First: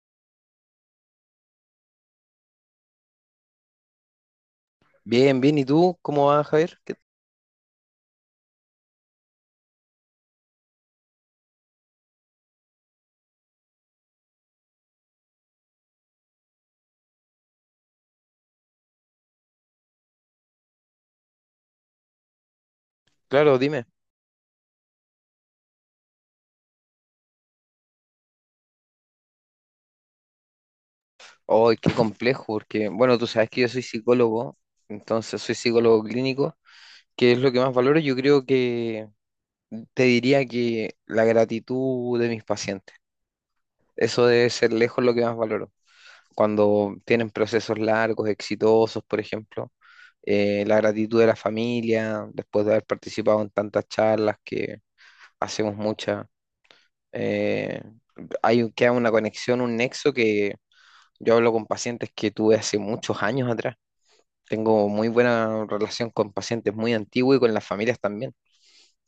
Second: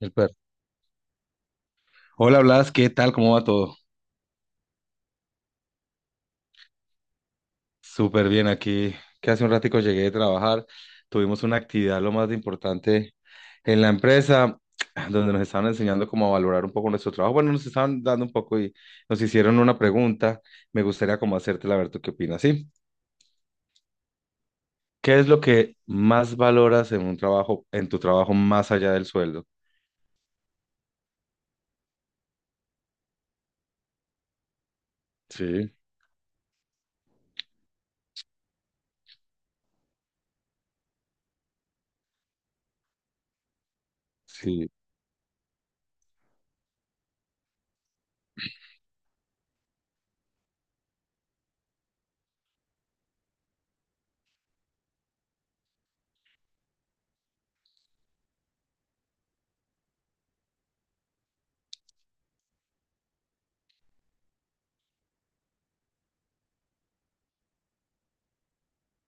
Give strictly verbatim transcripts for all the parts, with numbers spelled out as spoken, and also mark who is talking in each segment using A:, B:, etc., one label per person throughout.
A: El perro. Hola Blas, ¿qué tal? ¿Cómo va todo?
B: Bien, bien. ¿Y tú cómo vas, Javier? ¿Qué-
A: Súper bien aquí, que hace un ratico llegué de trabajar. Tuvimos una actividad lo más importante en la empresa, donde nos estaban enseñando cómo a valorar un poco nuestro trabajo. Bueno, nos estaban dando un poco y nos hicieron una pregunta. Me gustaría como hacértela a ver tú qué opinas, ¿sí?
B: Claro, dime.
A: ¿Qué es lo que más valoras en un trabajo, en tu trabajo más allá del sueldo?
B: Oh, qué complejo, porque, bueno, tú sabes que yo soy psicólogo, entonces soy
A: Sí,
B: psicólogo clínico, que es lo que más valoro. Yo creo que te diría que la gratitud de mis pacientes, eso debe
A: sí.
B: ser lejos lo que más valoro. Cuando tienen procesos largos, exitosos, por ejemplo, eh, la gratitud de la familia, después de haber participado en tantas charlas que hacemos muchas, eh, hay, un- queda una conexión, un nexo que Yo hablo con pacientes que tuve hace muchos años atrás. Tengo muy buena relación con pacientes muy antiguos y con las familias también.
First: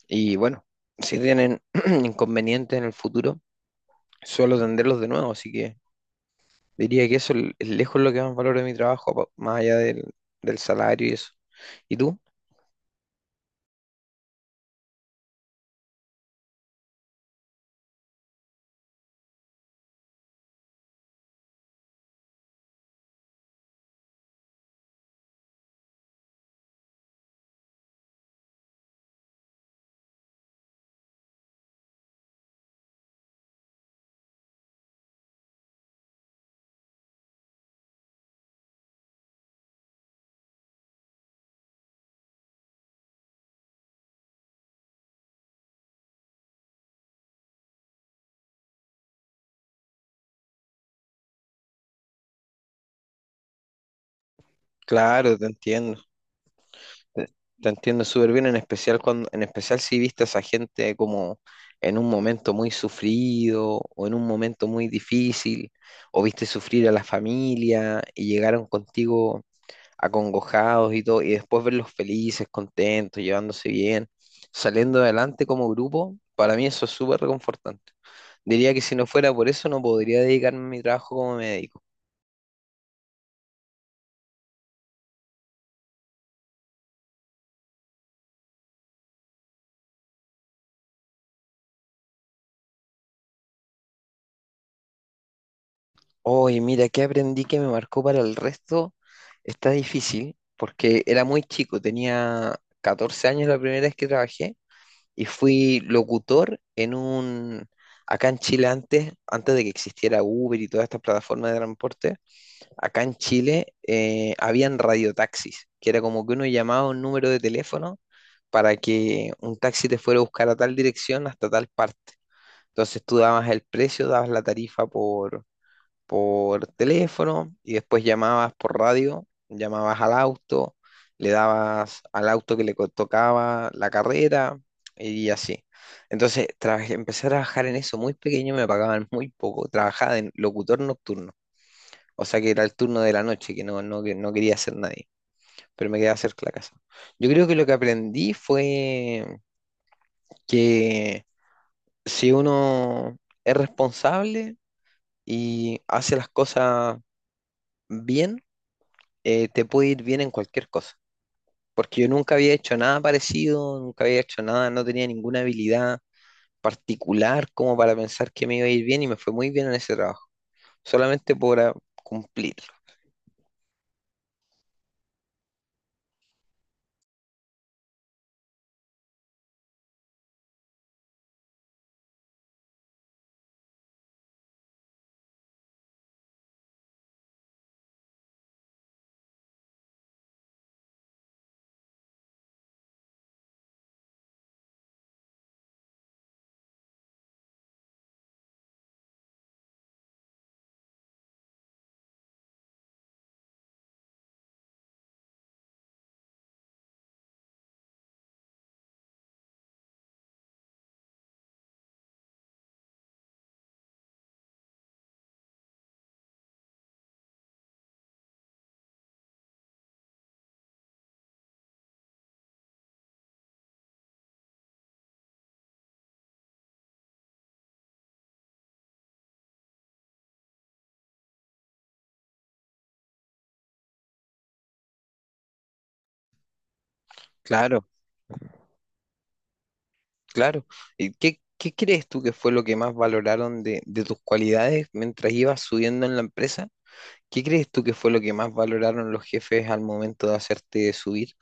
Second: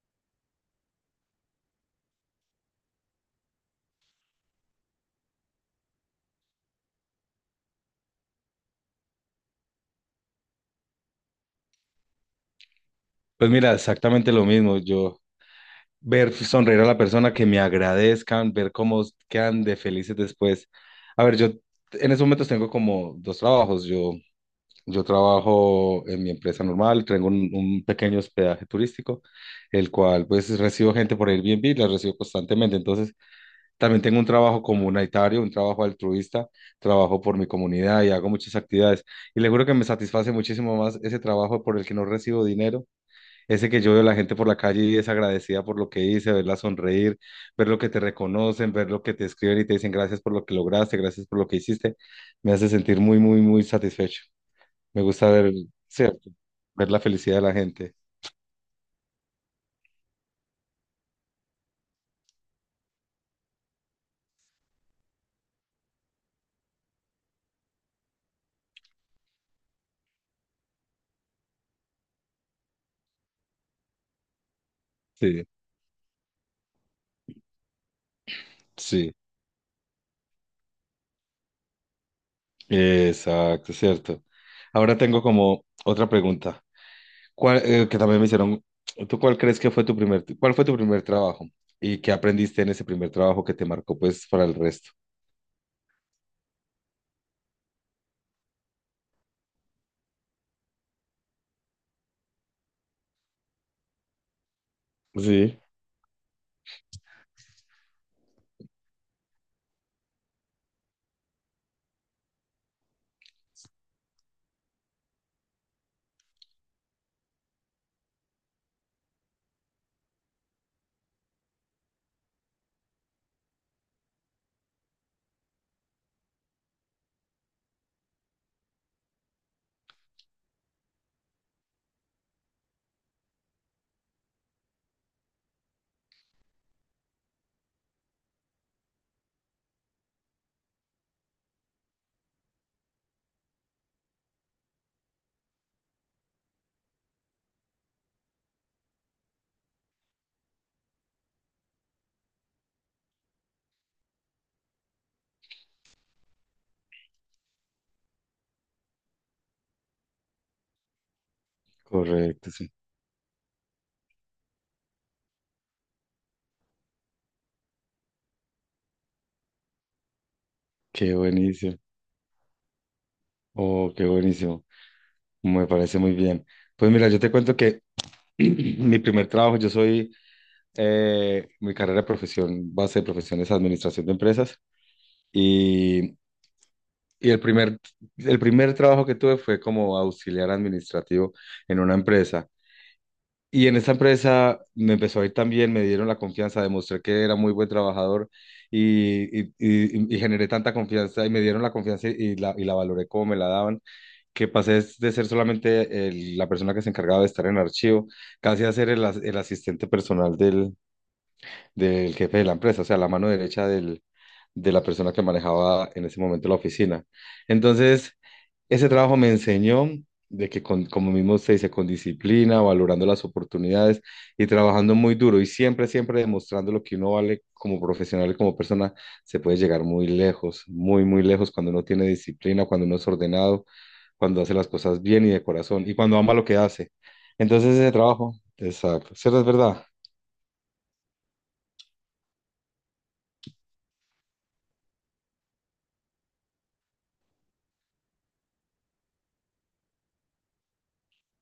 B: Y bueno, si tienen inconvenientes en el futuro, suelo atenderlos de nuevo. Así que diría que eso l- es lejos lo que más valoro de mi trabajo, pa- más allá del, del salario y eso. ¿Y tú?
A: Pues mira, exactamente lo mismo. Yo ver sonreír a la persona, que me agradezcan, ver cómo quedan de felices después. A ver, yo en esos momentos tengo como dos trabajos. Yo, yo trabajo en mi empresa normal, tengo un, un pequeño hospedaje turístico, el cual pues recibo gente por Airbnb, la recibo constantemente. Entonces, también tengo un trabajo comunitario, un trabajo altruista, trabajo por mi comunidad y hago muchas actividades. Y le juro que me satisface muchísimo más ese trabajo por el que no recibo dinero, ese que yo veo la gente por la calle y es agradecida por lo que hice, verla sonreír, ver lo que te reconocen, ver lo que te escriben y te dicen gracias por lo que lograste, gracias por lo que hiciste, me hace sentir muy, muy, muy satisfecho. Me gusta
B: Claro, te
A: ver,
B: entiendo.
A: cierto, ver la
B: Te,
A: felicidad de la
B: te
A: gente.
B: entiendo súper bien, en especial cuando, en especial si viste a esa gente como en un momento muy sufrido o en un momento muy difícil, o viste sufrir a la familia y llegaron contigo acongojados y todo, y después verlos felices, contentos, llevándose bien, saliendo
A: Sí,
B: adelante como grupo, para mí eso es súper reconfortante. Diría que si no
A: sí,
B: fuera por eso no podría dedicarme a mi trabajo como médico.
A: exacto, cierto. Ahora tengo como otra pregunta. ¿Cuál, eh, que también me hicieron, ¿tú cuál crees que fue tu primer, cuál fue tu primer trabajo y qué aprendiste en ese primer trabajo que te marcó pues para el resto?
B: Oye, mira, ¿qué aprendí que me marcó para el resto? Está difícil porque era muy chico, tenía catorce años la primera vez que trabajé y
A: Sí,
B: fui locutor en un... Acá en Chile antes, antes de que existiera Uber y todas estas plataformas de transporte, acá en Chile, eh, habían radiotaxis, que era como que uno llamaba a un número de teléfono para que un taxi te fuera a buscar a tal dirección hasta tal parte. Entonces tú dabas el precio, dabas la tarifa por por teléfono y después llamabas por radio, llamabas al auto, le dabas al auto que le co- tocaba la carrera y así. Entonces, tra- empecé a trabajar en eso muy pequeño, me pagaban muy poco. Trabajaba en locutor nocturno, o sea que era el turno de la noche, que no, no, que no quería hacer nadie, pero me quedaba cerca de la casa. Yo creo que lo que aprendí fue que si uno es responsable y hace las cosas bien, eh, te puede ir bien en cualquier cosa. Porque yo nunca
A: correcto,
B: había
A: sí.
B: hecho nada parecido, nunca había hecho nada, no tenía ninguna habilidad particular como para pensar que me iba a ir bien y me fue muy bien en ese trabajo,
A: Qué
B: solamente por ah,
A: buenísimo.
B: cumplirlo.
A: Oh, qué buenísimo. Me parece muy bien. Pues mira, yo te cuento que mi primer trabajo, yo soy, eh, mi carrera de profesión, base de profesión es administración de empresas y, y el primer, el primer trabajo que tuve fue como auxiliar administrativo en una empresa. Y en esta empresa me empezó a ir tan bien, me dieron la confianza, demostré que era muy buen trabajador y, y, y- y generé tanta confianza y me dieron la confianza y la, y la valoré como me la daban, que pasé es de ser solamente el- la persona que se encargaba de estar en el archivo, casi a ser el, as- el asistente personal del, del jefe de la empresa, o sea, la mano derecha del, de la persona que manejaba en ese momento la oficina. Entonces, ese trabajo me enseñó de que, con, como mismo se dice, con disciplina, valorando las oportunidades y trabajando muy duro y siempre, siempre demostrando lo que uno vale como profesional y como persona, se puede llegar muy lejos, muy, muy lejos cuando uno tiene disciplina, cuando uno es ordenado, cuando hace las cosas bien y de corazón y cuando ama lo que hace. Entonces
B: Claro,
A: ese trabajo, exacto, cierto, es verdad.
B: claro. ¿Y qué, qué crees tú que fue lo que más valoraron de, de tus cualidades mientras ibas subiendo en la empresa? ¿Qué crees tú que fue lo que más valoraron los jefes al momento de hacerte subir?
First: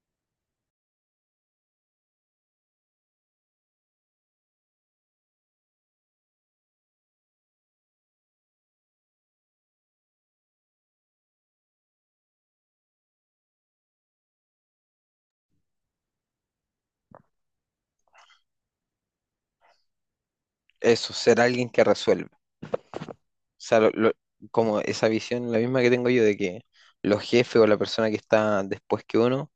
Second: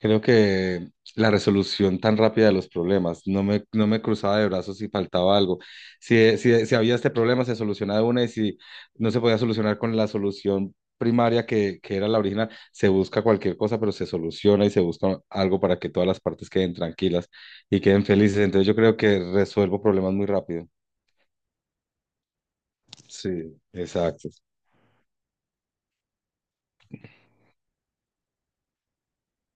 A: Creo que la resolución tan rápida de los problemas, no me, no me cruzaba de brazos si faltaba algo. Si, si, si había este problema, se solucionaba de una, y si no se podía solucionar con la solución primaria que, que era la original, se busca cualquier cosa, pero se soluciona y se busca algo para que todas las partes queden tranquilas y queden felices. Entonces yo creo que resuelvo problemas muy rápido.
B: Eso, ser alguien que resuelve.
A: Sí,
B: Sea, lo- lo-
A: exacto.
B: como esa visión, la misma que tengo yo de que los jefes o la persona que está después que uno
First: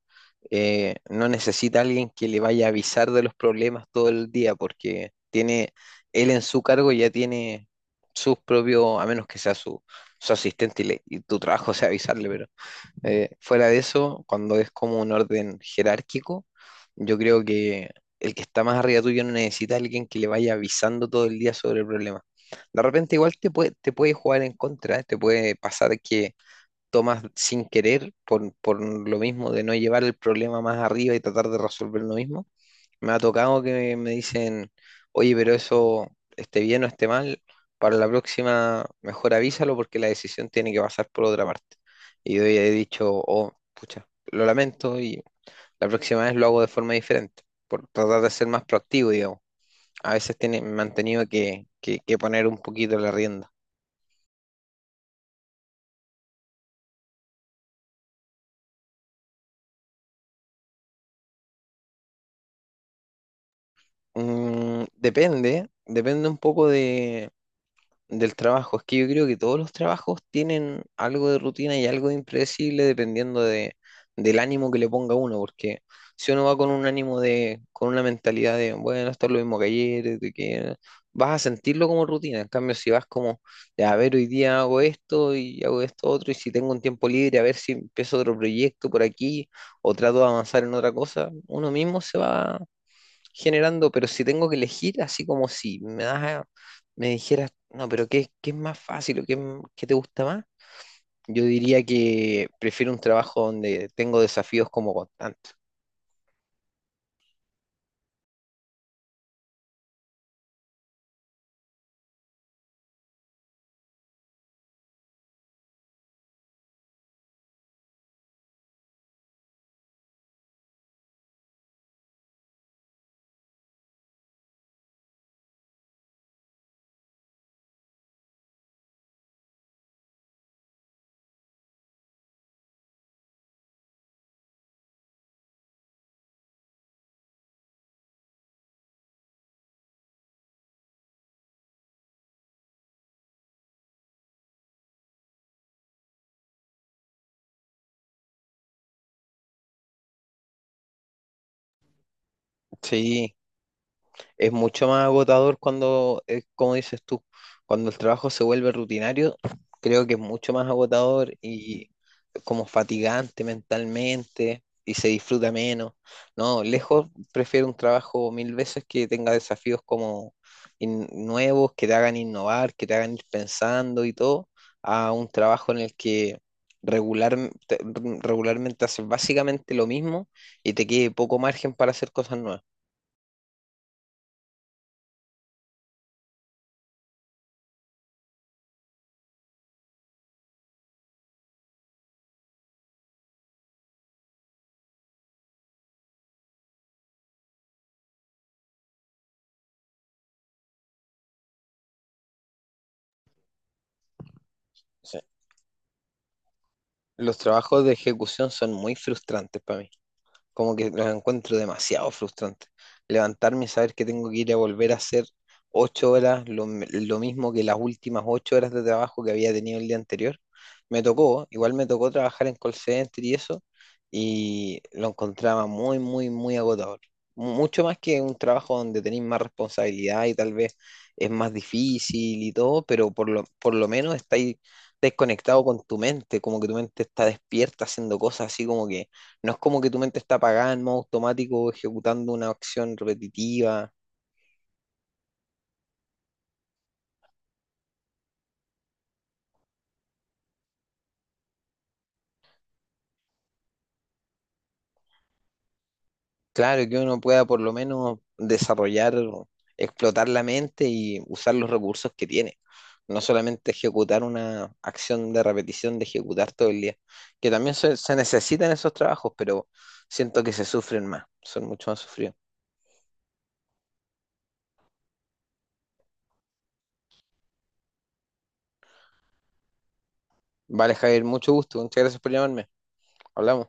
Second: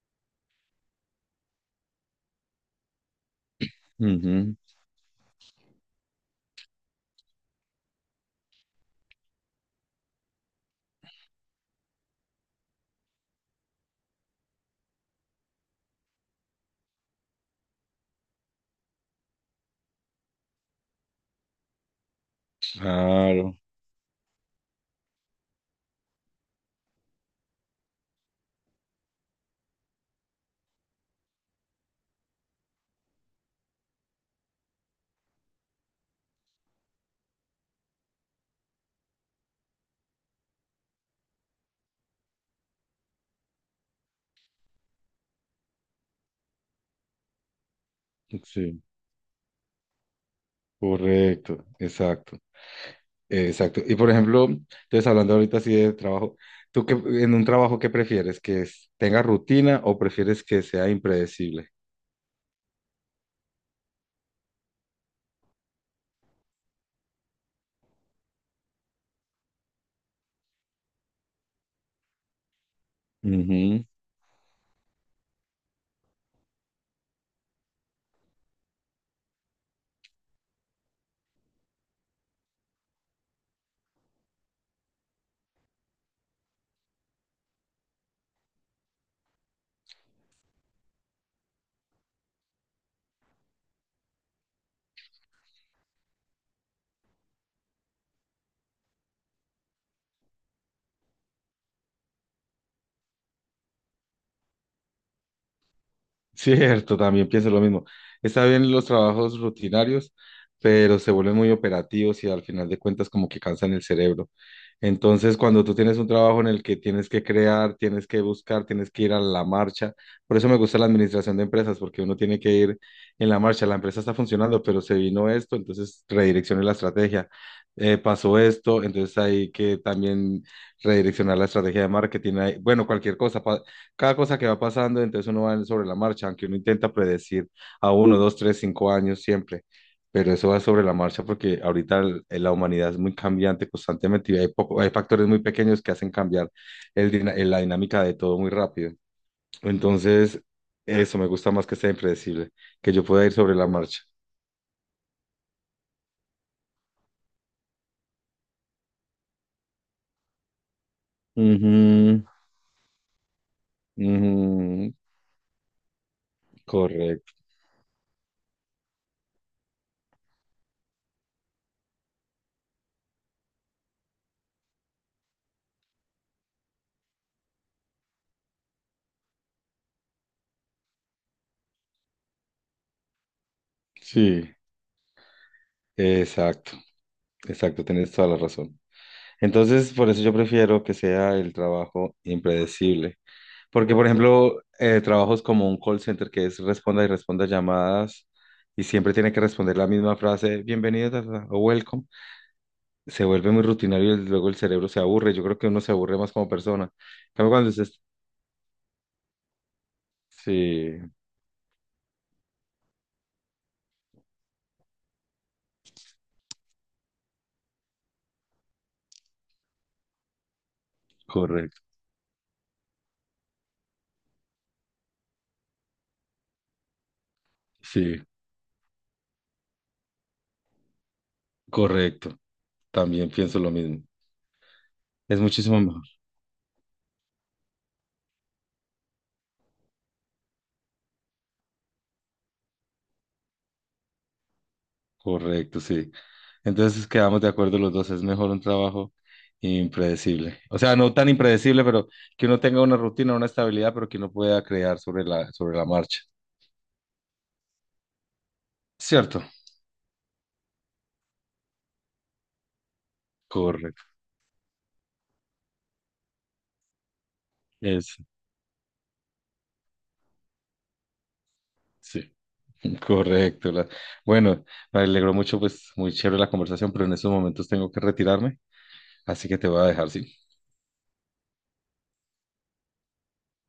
B: eh, no necesita a alguien que le vaya a avisar de los problemas todo el día,
A: Ujú.
B: porque tiene él en su cargo ya tiene sus propios, a menos que sea su, su asistente y, le- y tu trabajo sea avisarle, pero eh, fuera de eso, cuando es como un orden jerárquico, yo creo que el que está más arriba tuyo no necesita a alguien que le vaya avisando todo el día sobre el problema. De repente igual te
A: Claro,
B: puede, te puede jugar en contra, te puede pasar que tomas sin querer por, por lo mismo de no llevar el problema más arriba y tratar de resolverlo mismo, me ha tocado que me dicen, oye, pero eso esté bien o esté mal, para la próxima mejor avísalo porque la decisión tiene que pasar por otra parte. Y yo ya he dicho, oh, pucha, lo lamento y la próxima vez lo hago de forma diferente, por tratar de ser más
A: sí,
B: proactivo, digamos. A veces tiene, me han tenido
A: correcto,
B: que, que- que
A: exacto,
B: poner un poquito la
A: eh,
B: rienda.
A: exacto. Y por ejemplo, entonces hablando ahorita así de trabajo, ¿tú qué, en un trabajo qué prefieres? ¿Que es- tenga rutina o prefieres que sea impredecible?
B: Mm, depende, depende un poco del trabajo, es que yo creo que todos los trabajos tienen algo de rutina y algo de impredecible dependiendo de, del ánimo que le ponga uno, porque si uno va con un ánimo de, con una mentalidad de, bueno, esto es lo mismo que ayer, de que vas a sentirlo como rutina, en cambio si vas como, de, a ver, hoy día hago esto y hago esto otro, y si tengo un tiempo libre, a ver si empiezo otro proyecto por aquí o trato de avanzar en otra cosa, uno mismo se va generando, pero si tengo que elegir, así como si me das, a- me dijeras, no, pero ¿qué, qué es más fácil o qué, m- qué te gusta más? Yo diría que prefiero un trabajo donde tengo desafíos como constantes.
A: Cierto, también pienso lo mismo. Está bien los trabajos rutinarios, pero se vuelven muy operativos y al final de cuentas como que cansan el cerebro. Entonces, cuando tú tienes un trabajo en el que tienes que crear, tienes que buscar, tienes que ir a la marcha, por eso me gusta la administración de empresas, porque uno tiene que ir en la marcha. La empresa está funcionando, pero se vino esto, entonces redireccione la estrategia. Eh, pasó esto, entonces hay que también redireccionar la estrategia de marketing. Hay- bueno, cualquier cosa, cada cosa que va pasando, entonces uno va sobre la marcha, aunque uno intenta predecir a uno, dos, tres, cinco años siempre, pero eso va sobre la marcha porque ahorita el- la humanidad es muy cambiante constantemente y hay, poco, hay factores muy pequeños que hacen cambiar el, dina- la dinámica de todo muy rápido. Entonces, eso me gusta más, que sea impredecible, que yo pueda ir
B: Sí,
A: sobre la marcha.
B: es mucho más agotador cuando, eh, como dices tú, cuando el trabajo se vuelve rutinario, creo que es mucho más agotador y
A: Ujú,
B: como fatigante mentalmente
A: ujú,
B: y se disfruta menos. No, lejos
A: correcto.
B: prefiero un trabajo mil veces que tenga desafíos como in- nuevos, que te hagan innovar, que te hagan ir pensando y todo, a un trabajo en el que regular, te- regularmente haces básicamente lo mismo y te quede poco margen para hacer cosas nuevas.
A: Sí, exacto, exacto, tienes toda la razón. Entonces, por eso yo prefiero que sea el trabajo impredecible. Porque, por ejemplo, eh, trabajos como un call center que es responda y responda llamadas y siempre tiene que responder la misma frase, bienvenido ta, ta, ta, o welcome, se vuelve muy rutinario y luego el cerebro se
B: Sí.
A: aburre. Yo creo que uno se aburre más como persona. En
B: Los
A: cambio, cuando
B: trabajos
A: usted...
B: de ejecución son muy frustrantes para mí. Como que
A: Sí,
B: los encuentro demasiado frustrantes. Levantarme y saber que tengo que ir a volver a hacer ocho horas, lo, m- lo mismo que las últimas ocho horas de trabajo que había tenido el día anterior. Me tocó, igual
A: correcto.
B: me tocó trabajar en call center y eso, y lo encontraba muy, muy, muy agotador. Mu- Mucho más que
A: Sí,
B: un trabajo donde tenéis más responsabilidad y tal vez es más
A: correcto.
B: difícil y todo, pero por
A: También
B: lo,
A: pienso lo
B: por lo
A: mismo.
B: menos estáis
A: Es
B: desconectado
A: muchísimo
B: con tu
A: mejor.
B: mente, como que tu mente está despierta haciendo cosas así como que no es como que tu mente está apagada en modo automático ejecutando una acción repetitiva.
A: Correcto, sí. Entonces quedamos de acuerdo los dos, es mejor un trabajo impredecible. O sea, no tan impredecible, pero que uno tenga una rutina, una estabilidad, pero que uno pueda crear sobre la, sobre la marcha.
B: Claro, que uno pueda por lo menos desarrollar,
A: ¿Cierto?
B: explotar la mente y usar los recursos que tiene. No solamente
A: Correcto.
B: ejecutar una acción de repetición, de ejecutar todo el día. Que también se, se
A: Es,
B: necesitan esos trabajos, pero siento que se sufren más, son mucho más
A: sí,
B: sufridos.
A: correcto. La- bueno, me alegró mucho, pues muy chévere la conversación, pero en estos momentos tengo que retirarme, así que te voy a dejar, ¿sí?
B: Vale, Javier, mucho gusto. Muchas gracias por llamarme. Hablamos.